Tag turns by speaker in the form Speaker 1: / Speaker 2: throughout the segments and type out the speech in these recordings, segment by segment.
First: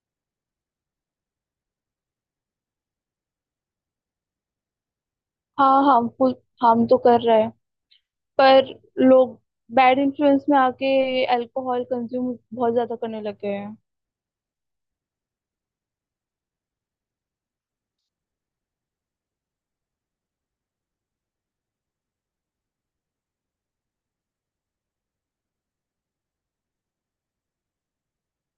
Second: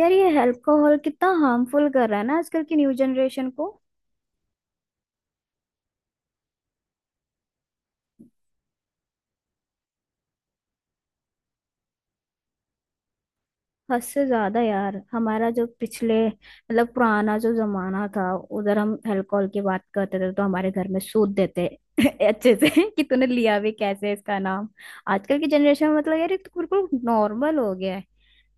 Speaker 1: यार ये अल्कोहल कितना हार्मफुल कर रहा है ना आजकल की न्यू जनरेशन को।
Speaker 2: हाँ, हार्मफुल। हार्म तो कर रहा है, पर लोग बैड इन्फ्लुएंस में आके अल्कोहल कंज्यूम बहुत ज्यादा करने लग गए हैं।
Speaker 1: हद से ज्यादा यार। हमारा जो पिछले मतलब पुराना जो जमाना था उधर हम अल्कोहल की बात करते थे तो हमारे घर में सूद देते अच्छे से कि तूने लिया भी कैसे इसका नाम। आजकल की जनरेशन में मतलब यार ये तो बिल्कुल नॉर्मल हो गया है।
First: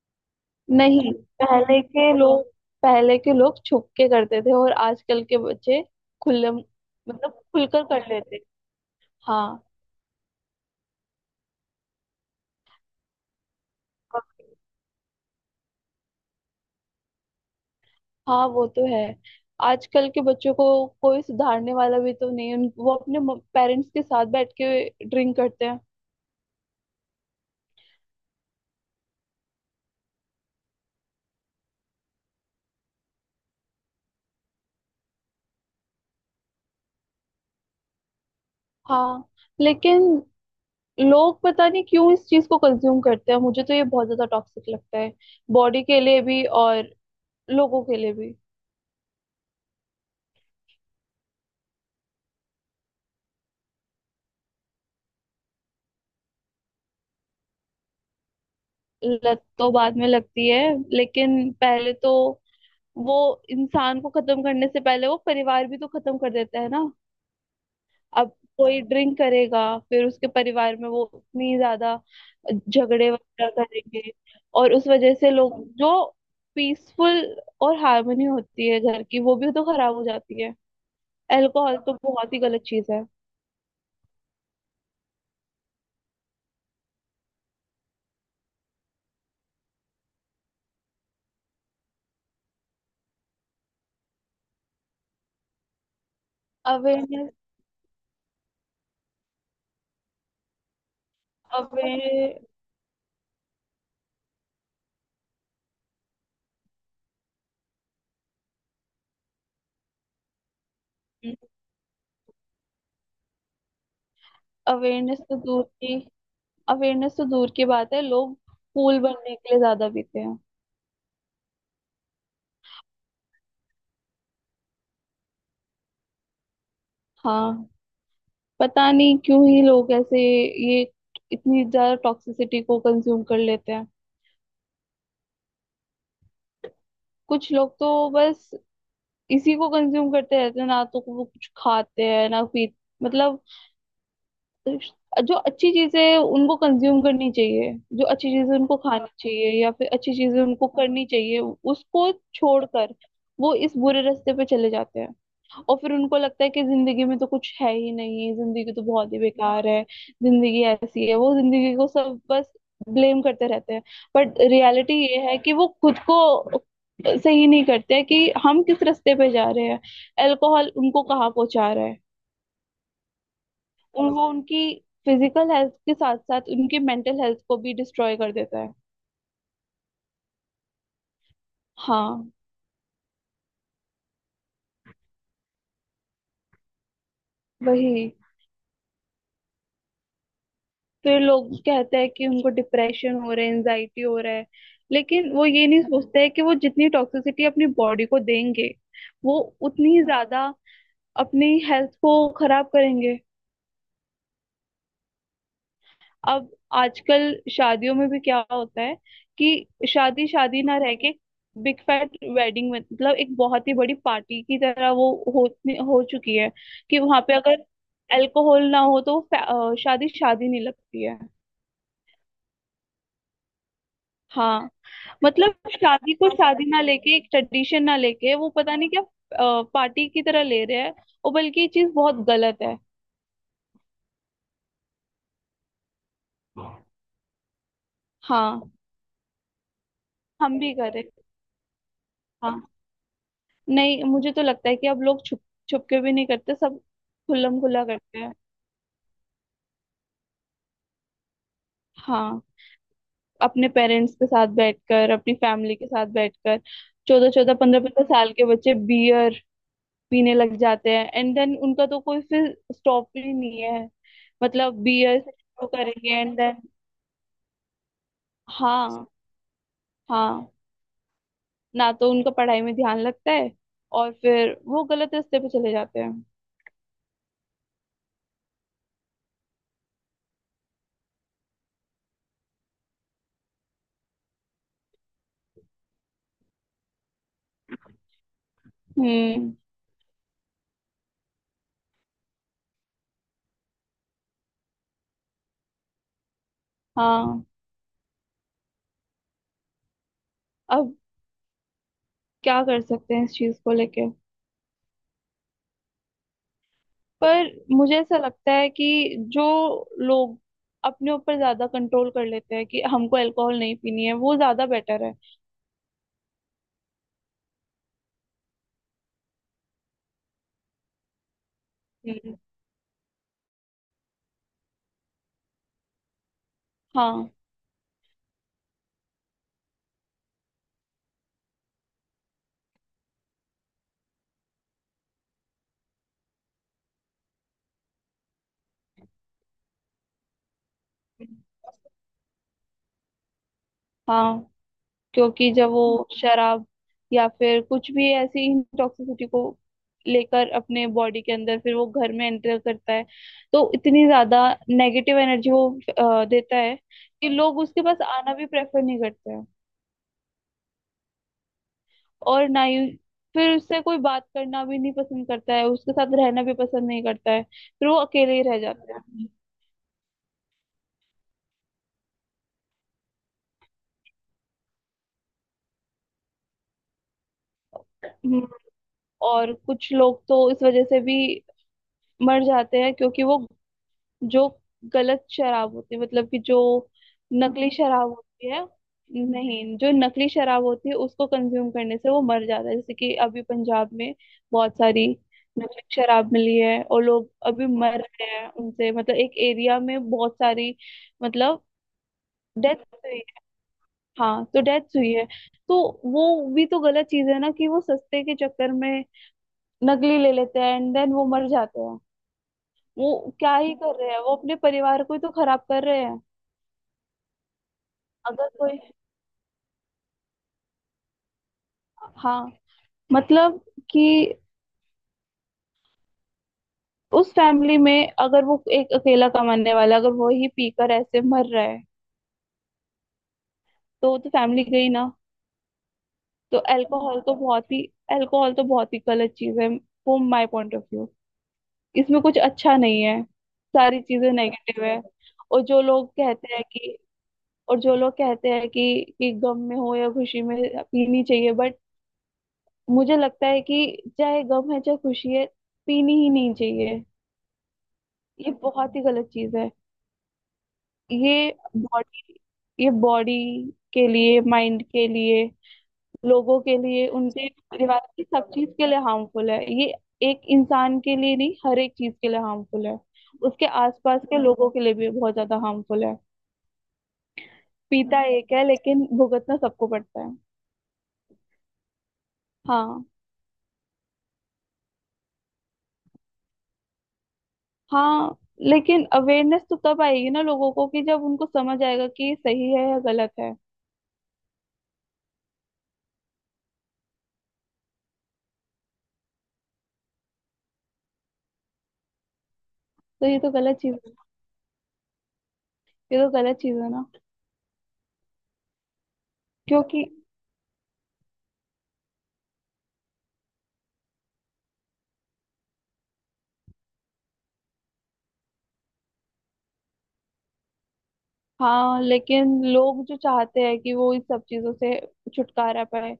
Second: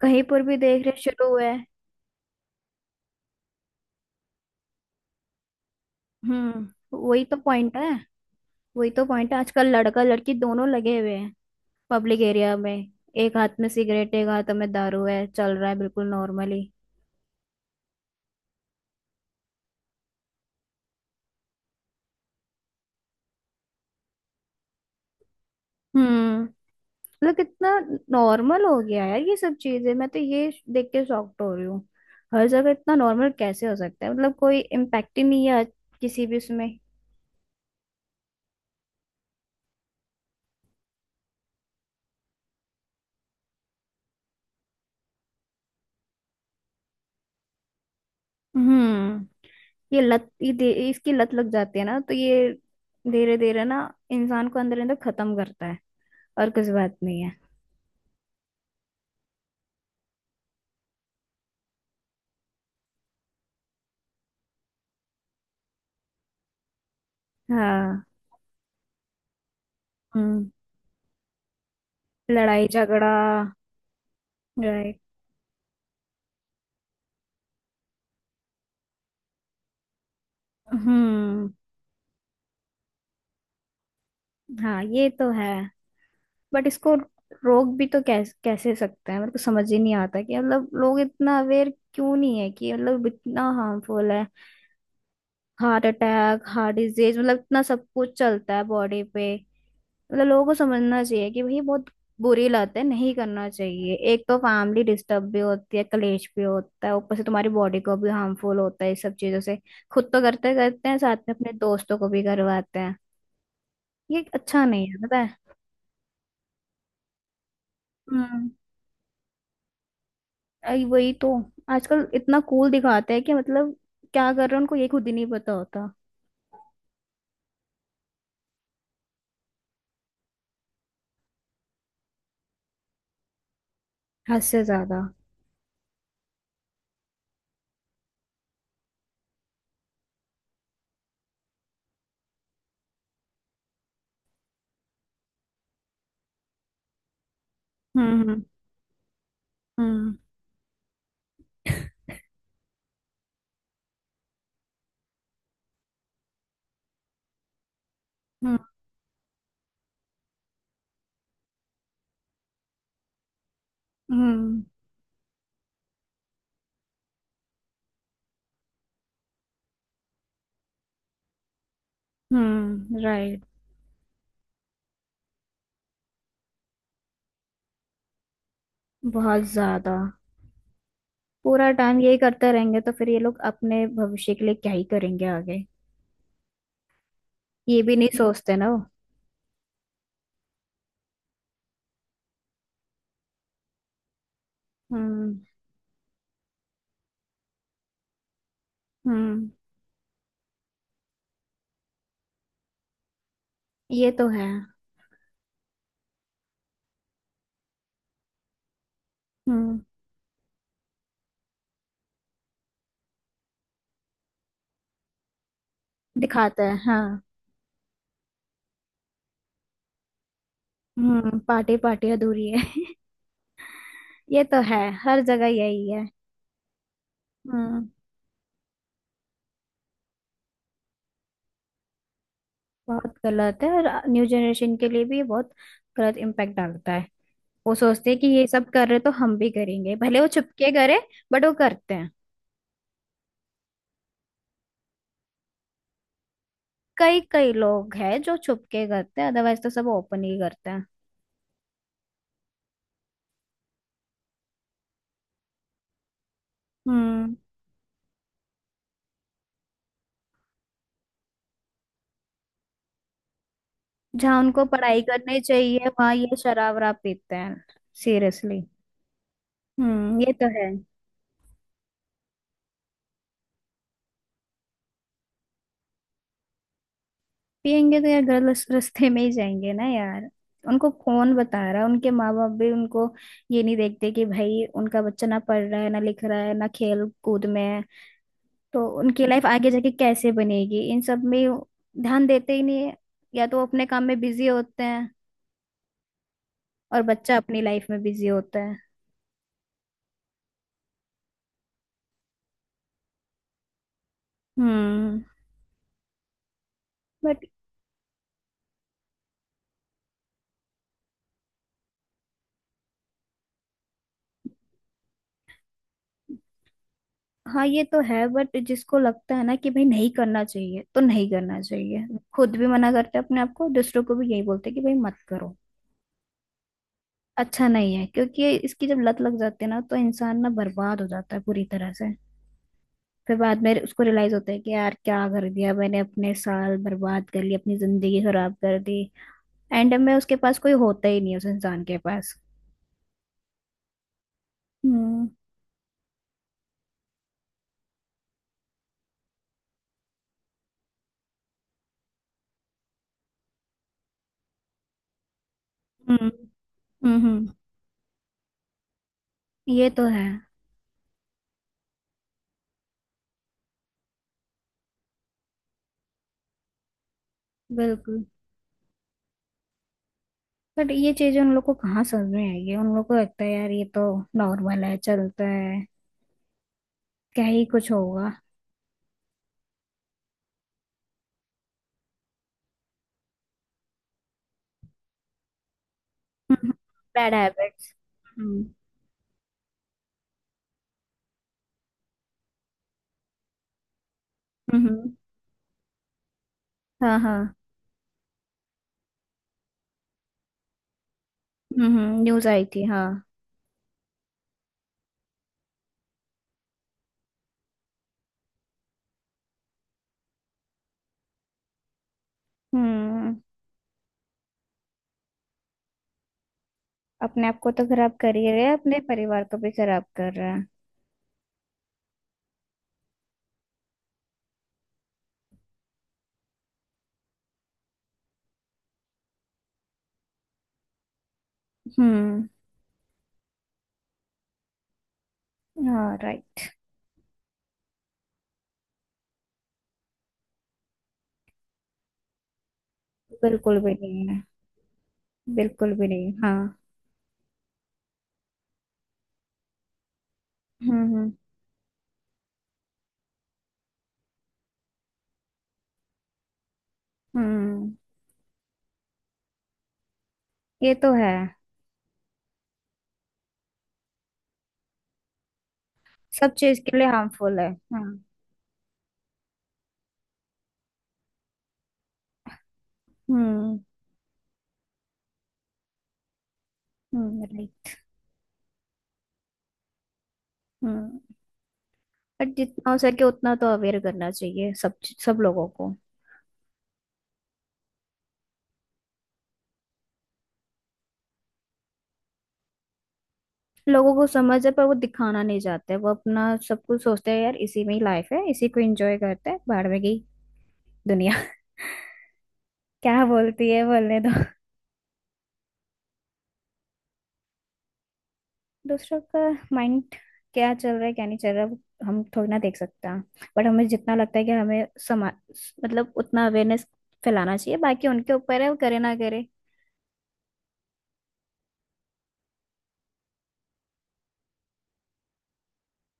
Speaker 1: कहीं पर भी देख रहे
Speaker 2: नहीं,
Speaker 1: शुरू हुआ है।
Speaker 2: पहले के लोग पहले के लोग छुप के करते थे, और आजकल के बच्चे खुले
Speaker 1: हम्म। वही
Speaker 2: मतलब
Speaker 1: तो पॉइंट
Speaker 2: खुलकर
Speaker 1: है।
Speaker 2: कर लेते हैं।
Speaker 1: वही तो पॉइंट है,
Speaker 2: हाँ,
Speaker 1: आजकल लड़का लड़की दोनों लगे हुए हैं। पब्लिक एरिया में एक हाथ में सिगरेट एक हाथ में दारू है चल रहा है बिल्कुल नॉर्मली।
Speaker 2: हाँ, वो तो है। आजकल के बच्चों को कोई सुधारने वाला भी तो नहीं है। वो अपने पेरेंट्स के साथ बैठ के ड्रिंक करते हैं।
Speaker 1: हम्म। मतलब कितना नॉर्मल हो गया है यार ये सब चीजें। मैं तो ये देख के शॉक्ड हो रही हूँ। हर जगह इतना नॉर्मल कैसे हो सकता है मतलब कोई इम्पैक्ट ही नहीं है किसी भी उसमें।
Speaker 2: हाँ, लेकिन लोग पता नहीं क्यों इस चीज को कंज्यूम करते हैं। मुझे तो ये बहुत ज्यादा टॉक्सिक लगता है, बॉडी के लिए भी और लोगों के लिए भी।
Speaker 1: हम्म। ये लत इसकी लत लग जाती है ना तो ये धीरे धीरे ना इंसान को अंदर अंदर खत्म करता है। और कुछ बात नहीं है।
Speaker 2: लत तो बाद में लगती है, लेकिन पहले तो वो, इंसान को खत्म करने से पहले वो परिवार भी तो खत्म कर देता है ना।
Speaker 1: हाँ।
Speaker 2: अब कोई ड्रिंक करेगा, फिर उसके
Speaker 1: हम्म।
Speaker 2: परिवार में वो उतनी ज्यादा
Speaker 1: लड़ाई
Speaker 2: झगड़े
Speaker 1: झगड़ा।
Speaker 2: वगैरह करेंगे, और उस
Speaker 1: राइट।
Speaker 2: वजह से लोग, जो पीसफुल और हार्मनी होती है घर की, वो भी तो खराब हो जाती है।
Speaker 1: हम्म।
Speaker 2: अल्कोहल तो बहुत ही गलत चीज है।
Speaker 1: हाँ ये तो है। बट इसको रोक भी तो कैसे कैसे सकते हैं? मेरे को समझ ही नहीं आता कि मतलब लोग इतना अवेयर क्यों नहीं है कि मतलब इतना हार्मफुल है। Heart attack, heart disease,
Speaker 2: awareness
Speaker 1: मतलब इतना सब कुछ चलता है बॉडी पे। मतलब लोगों को समझना चाहिए कि भाई बहुत
Speaker 2: अवेयर
Speaker 1: बुरी लत है, नहीं करना चाहिए। एक तो फैमिली डिस्टर्ब भी होती है, कलेश भी होता है, ऊपर से तुम्हारी बॉडी को भी हार्मफुल होता है इस सब चीजों से। खुद तो करते करते हैं, साथ में अपने दोस्तों को भी करवाते हैं। ये अच्छा नहीं है, पता
Speaker 2: अवेयरनेस
Speaker 1: है।
Speaker 2: तो दूर की अवेयरनेस तो दूर की बात है, लोग
Speaker 1: हम्म।
Speaker 2: फूल बनने के लिए ज्यादा पीते हैं।
Speaker 1: आई वही तो। आजकल इतना कूल दिखाते हैं कि मतलब क्या कर रहे हैं उनको ये खुद ही नहीं पता होता।
Speaker 2: हाँ, पता नहीं क्यों ही लोग ऐसे, ये इतनी ज्यादा टॉक्सिसिटी को कंज्यूम कर लेते हैं।
Speaker 1: हद से ज्यादा।
Speaker 2: कुछ लोग तो बस इसी को कंज्यूम करते रहते हैं, ना तो वो कुछ खाते हैं, ना पी, मतलब जो अच्छी चीजें उनको कंज्यूम करनी चाहिए, जो अच्छी
Speaker 1: हम्म।
Speaker 2: चीजें उनको खानी चाहिए, या फिर अच्छी
Speaker 1: हम्म।
Speaker 2: चीजें उनको करनी चाहिए, उसको छोड़कर वो इस बुरे रास्ते पे चले जाते हैं। और फिर उनको लगता है कि जिंदगी में तो कुछ है ही नहीं,
Speaker 1: हम्म।
Speaker 2: जिंदगी तो बहुत ही बेकार है, जिंदगी ऐसी है। वो जिंदगी को सब बस ब्लेम करते रहते हैं। But
Speaker 1: hmm.
Speaker 2: रियलिटी ये है कि वो खुद को सही नहीं करते कि हम किस रास्ते पे जा रहे हैं, अल्कोहल उनको कहाँ पहुंचा रहा है।
Speaker 1: राइट।
Speaker 2: उन वो उनकी फिजिकल हेल्थ के साथ साथ उनकी मेंटल हेल्थ को भी डिस्ट्रॉय कर देता है।
Speaker 1: बहुत ज्यादा। पूरा टाइम यही
Speaker 2: हाँ,
Speaker 1: करते रहेंगे तो फिर ये लोग अपने भविष्य के लिए क्या ही करेंगे आगे? ये भी
Speaker 2: वही।
Speaker 1: नहीं सोचते ना वो।
Speaker 2: फिर लोग कहते हैं कि उनको डिप्रेशन हो रहा है, एनजाइटी हो रहा है। लेकिन
Speaker 1: हम्म।
Speaker 2: वो ये नहीं सोचते हैं कि वो जितनी टॉक्सिसिटी अपनी बॉडी को देंगे, वो
Speaker 1: हम्म।
Speaker 2: उतनी ही ज्यादा अपनी हेल्थ को खराब करेंगे।
Speaker 1: ये तो है।
Speaker 2: अब आजकल शादियों में भी क्या होता है कि
Speaker 1: हम्म।
Speaker 2: शादी शादी ना रह के, बिग फैट वेडिंग, मतलब एक बहुत ही बड़ी पार्टी की तरह वो हो हो चुकी है।
Speaker 1: दिखाते हैं
Speaker 2: कि वहां
Speaker 1: हाँ।
Speaker 2: पे अगर अल्कोहल ना हो तो शादी शादी नहीं लगती है।
Speaker 1: पार्टी पार्टी अधूरी है। ये तो
Speaker 2: हाँ,
Speaker 1: है हर जगह
Speaker 2: मतलब
Speaker 1: यही है।
Speaker 2: शादी को शादी ना लेके, एक ट्रेडिशन
Speaker 1: हम्म।
Speaker 2: ना लेके, वो पता नहीं क्या पार्टी की तरह ले रहे हैं। और बल्कि ये चीज बहुत गलत है।
Speaker 1: बहुत गलत है और न्यू जनरेशन के लिए भी ये बहुत गलत इम्पैक्ट डालता है। वो सोचते हैं कि ये
Speaker 2: हाँ,
Speaker 1: सब कर रहे तो हम भी करेंगे, भले वो
Speaker 2: हम
Speaker 1: छुपके
Speaker 2: भी
Speaker 1: करे।
Speaker 2: करें।
Speaker 1: बट वो करते हैं।
Speaker 2: हाँ। नहीं, मुझे तो लगता है कि अब लोग छुप छुप के भी नहीं करते, सब
Speaker 1: कई कई
Speaker 2: खुल्लम खुल्ला
Speaker 1: लोग
Speaker 2: करते
Speaker 1: हैं
Speaker 2: हैं।
Speaker 1: जो छुपके करते हैं, अदरवाइज तो सब ओपन ही करते हैं।
Speaker 2: हाँ, अपने पेरेंट्स के साथ बैठकर, अपनी फैमिली के साथ बैठकर, चौदह
Speaker 1: हम्म।
Speaker 2: चौदह पंद्रह पंद्रह साल के बच्चे बियर पीने लग जाते हैं, एंड देन उनका तो कोई फिर स्टॉप ही नहीं है।
Speaker 1: जहाँ उनको
Speaker 2: मतलब
Speaker 1: पढ़ाई
Speaker 2: बियर से
Speaker 1: करनी
Speaker 2: शुरू
Speaker 1: चाहिए वहाँ
Speaker 2: करेंगे
Speaker 1: ये
Speaker 2: एंड देन।
Speaker 1: शराब वराब पीते हैं। सीरियसली।
Speaker 2: हाँ।
Speaker 1: ये तो
Speaker 2: हाँ,
Speaker 1: है।
Speaker 2: ना तो उनका पढ़ाई में ध्यान लगता है, और फिर वो गलत रास्ते पे चले जाते हैं।
Speaker 1: पियेंगे तो यार गलत रास्ते में ही जाएंगे ना यार। उनको कौन बता रहा है? उनके माँ बाप भी उनको ये नहीं देखते कि भाई उनका बच्चा ना पढ़ रहा है ना लिख रहा है ना खेल कूद में है तो उनकी लाइफ
Speaker 2: हम्म।
Speaker 1: आगे जाके कैसे बनेगी इन सब में। ध्यान देते ही नहीं है। या तो वो अपने काम में बिजी होते हैं और बच्चा
Speaker 2: हाँ।
Speaker 1: अपनी लाइफ में बिजी होता है।
Speaker 2: अब क्या कर सकते हैं इस चीज को लेके,
Speaker 1: हम्म। बट।
Speaker 2: पर मुझे ऐसा लगता है कि जो लोग अपने ऊपर ज्यादा कंट्रोल कर लेते हैं कि हमको अल्कोहल नहीं पीनी है, वो ज्यादा बेटर है।
Speaker 1: हाँ ये तो है। बट जिसको लगता है ना कि भाई नहीं करना चाहिए तो नहीं करना चाहिए।
Speaker 2: हम्म।
Speaker 1: खुद भी मना करते हैं अपने आप को, दूसरों को भी यही बोलते हैं कि भाई मत करो।
Speaker 2: हाँ,
Speaker 1: अच्छा नहीं है क्योंकि ये इसकी जब लत लग जाती है ना तो इंसान ना बर्बाद हो जाता है पूरी तरह से। फिर बाद में उसको रियलाइज होता है कि यार क्या कर दिया मैंने, अपने साल बर्बाद कर लिए, अपनी जिंदगी खराब कर दी। एंड में उसके पास कोई होता ही नहीं है, उस इंसान के पास।
Speaker 2: हाँ,
Speaker 1: हम्म।
Speaker 2: क्योंकि जब वो शराब या फिर कुछ भी ऐसी टॉक्सिसिटी को लेकर अपने बॉडी के अंदर, फिर वो घर में एंटर करता है, तो इतनी ज्यादा नेगेटिव एनर्जी वो
Speaker 1: हम्म।
Speaker 2: देता
Speaker 1: हम्म।
Speaker 2: है कि
Speaker 1: हम्म।
Speaker 2: लोग उसके पास आना भी प्रेफर नहीं करते।
Speaker 1: ये तो है।
Speaker 2: और ना ही फिर उससे कोई बात करना भी नहीं पसंद करता है, उसके साथ रहना भी पसंद नहीं करता है, फिर वो
Speaker 1: बिल्कुल।
Speaker 2: अकेले ही रह जाता है।
Speaker 1: बट ये चीजें उन लोग को कहाँ समझ में आएगी? उन लोग को लगता है यार ये तो नॉर्मल है, चलता है। क्या ही कुछ होगा।
Speaker 2: हम्म। और कुछ लोग तो इस वजह से भी मर जाते हैं क्योंकि वो, जो गलत शराब होती है, मतलब कि जो
Speaker 1: बैड
Speaker 2: नकली
Speaker 1: हैबिट्स।
Speaker 2: शराब होती है,
Speaker 1: हम्म।
Speaker 2: नहीं, जो नकली शराब होती है उसको कंज्यूम करने से वो मर जाता है। जैसे कि अभी पंजाब में बहुत सारी
Speaker 1: हम्म।
Speaker 2: नकली शराब मिली है और
Speaker 1: हाँ
Speaker 2: लोग
Speaker 1: हाँ।
Speaker 2: अभी मर रहे हैं उनसे, मतलब एक एरिया में बहुत सारी, मतलब
Speaker 1: न्यूज आई
Speaker 2: डेथ
Speaker 1: थी हाँ।
Speaker 2: हुई है। हाँ, तो डेथ हुई है। तो वो भी तो गलत चीज है ना, कि वो सस्ते के चक्कर में नकली ले लेते हैं एंड देन वो मर जाते हैं। वो
Speaker 1: हम्म।
Speaker 2: क्या ही कर रहे हैं, वो अपने परिवार को ही तो खराब कर रहे हैं।
Speaker 1: अपने आप को तो खराब कर
Speaker 2: अगर
Speaker 1: ही रहे हैं,
Speaker 2: कोई,
Speaker 1: अपने परिवार को भी खराब कर रहा है।
Speaker 2: हाँ, मतलब कि उस फैमिली में अगर वो एक अकेला कमाने वाला, अगर वो ही पीकर ऐसे मर रहा है,
Speaker 1: हम्म।
Speaker 2: तो वो तो फैमिली गई ना।
Speaker 1: हाँ
Speaker 2: तो
Speaker 1: राइट।
Speaker 2: अल्कोहल तो बहुत ही गलत चीज है, from my point of view. इसमें कुछ अच्छा नहीं है,
Speaker 1: बिल्कुल भी
Speaker 2: सारी
Speaker 1: नहीं
Speaker 2: चीजें
Speaker 1: है।
Speaker 2: नेगेटिव है। और जो
Speaker 1: बिल्कुल भी
Speaker 2: लोग
Speaker 1: नहीं
Speaker 2: कहते
Speaker 1: हाँ।
Speaker 2: हैं कि और जो लोग कहते हैं कि गम में हो या खुशी में
Speaker 1: हम्म।
Speaker 2: पीनी
Speaker 1: हम्म।
Speaker 2: चाहिए, बट मुझे लगता है कि चाहे गम है चाहे खुशी है, पीनी ही नहीं चाहिए।
Speaker 1: हम्म,
Speaker 2: ये बहुत ही गलत चीज है।
Speaker 1: ये तो है।
Speaker 2: ये बॉडी ये बॉडी के लिए, माइंड के लिए,
Speaker 1: सब
Speaker 2: लोगों के
Speaker 1: चीज के लिए
Speaker 2: लिए, उनके
Speaker 1: हार्मफुल है।
Speaker 2: परिवार
Speaker 1: हाँ।
Speaker 2: की सब चीज के लिए हार्मफुल है ये। एक इंसान के लिए नहीं, हर एक चीज के लिए हार्मफुल है। उसके
Speaker 1: हम्म।
Speaker 2: आसपास के लोगों के लिए भी बहुत ज्यादा हार्मफुल है।
Speaker 1: राइट।
Speaker 2: पीता एक है, लेकिन भुगतना सबको पड़ता है।
Speaker 1: हम्म। बट जितना हो
Speaker 2: हाँ।
Speaker 1: सके उतना तो अवेयर करना चाहिए सब, सब लोगों को।
Speaker 2: हाँ, लेकिन अवेयरनेस तो तब आएगी ना लोगों को कि जब उनको समझ आएगा कि ये सही है या गलत है।
Speaker 1: लोगों को समझ है पर वो दिखाना नहीं चाहते। वो अपना सब कुछ सोचते हैं यार इसी में ही लाइफ है, इसी को एंजॉय करते हैं, बाहर में गई दुनिया क्या
Speaker 2: तो ये तो
Speaker 1: बोलती
Speaker 2: गलत
Speaker 1: है,
Speaker 2: चीज है,
Speaker 1: बोलने दो।
Speaker 2: ये तो गलत चीज है ना,
Speaker 1: दूसरों का माइंड
Speaker 2: क्योंकि
Speaker 1: क्या चल रहा है क्या नहीं चल रहा है, वो हम थोड़ी ना देख सकता। बट हमें जितना लगता है कि हमें समा मतलब उतना अवेयरनेस फैलाना चाहिए, बाकी उनके ऊपर है वो करे ना करे।
Speaker 2: हाँ। लेकिन लोग जो चाहते हैं कि वो इन सब चीजों से छुटकारा पाए,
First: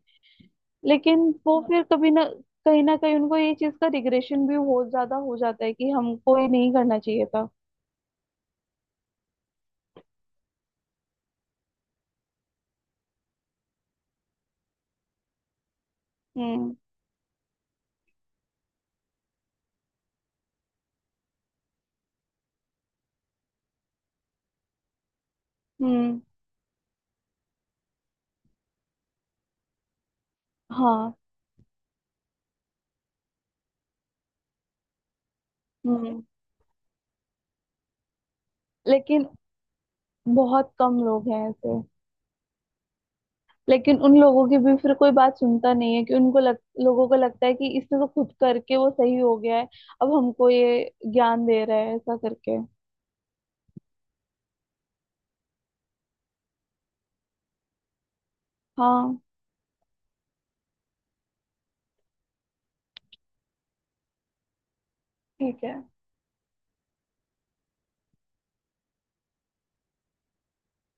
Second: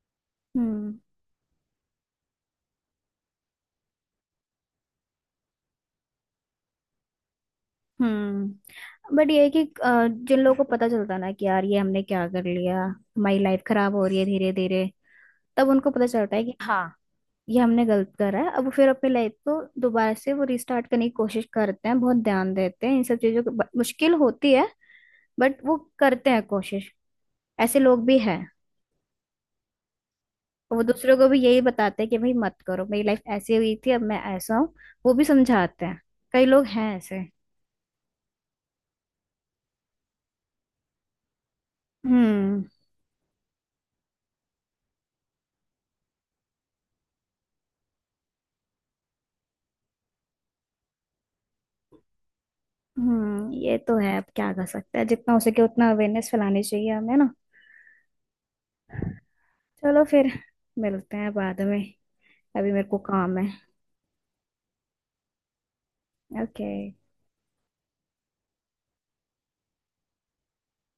Speaker 1: हम्म।
Speaker 2: लेकिन वो फिर कभी ना, कहीं ना कहीं उनको ये चीज का रिग्रेशन भी बहुत ज्यादा हो जाता है कि हमको ये नहीं करना चाहिए था।
Speaker 1: हम्म। बट ये है कि जिन लोगों को पता चलता है ना कि यार ये हमने क्या कर लिया हमारी लाइफ खराब हो रही है धीरे धीरे, तब उनको पता चलता है कि
Speaker 2: हम्म।
Speaker 1: हाँ। ये हमने गलत करा है, अब फिर अपनी लाइफ को दोबारा से वो रिस्टार्ट करने की कोशिश करते हैं, बहुत ध्यान देते हैं इन सब चीजों की, मुश्किल होती है। बट वो
Speaker 2: हम्म।
Speaker 1: करते हैं कोशिश। ऐसे लोग भी हैं। और वो
Speaker 2: हाँ।
Speaker 1: दूसरों को भी यही बताते हैं कि भाई मत करो, मेरी लाइफ ऐसी हुई थी अब मैं ऐसा हूँ। वो भी समझाते हैं।
Speaker 2: हम्म।
Speaker 1: कई लोग हैं ऐसे।
Speaker 2: लेकिन बहुत कम लोग हैं ऐसे।
Speaker 1: हम्म।
Speaker 2: लेकिन उन लोगों की भी फिर कोई बात सुनता नहीं है कि उनको लोगों को लगता है कि इसने तो खुद करके वो सही हो गया है, अब हमको ये ज्ञान दे रहा है ऐसा करके।
Speaker 1: हम्म। ये तो है। अब क्या कर सकते हैं? जितना हो सके उतना अवेयरनेस फैलानी चाहिए हमें ना।
Speaker 2: हाँ,
Speaker 1: चलो फिर। मिलते हैं बाद में, अभी मेरे को काम है।
Speaker 2: ठीक है।
Speaker 1: ओके।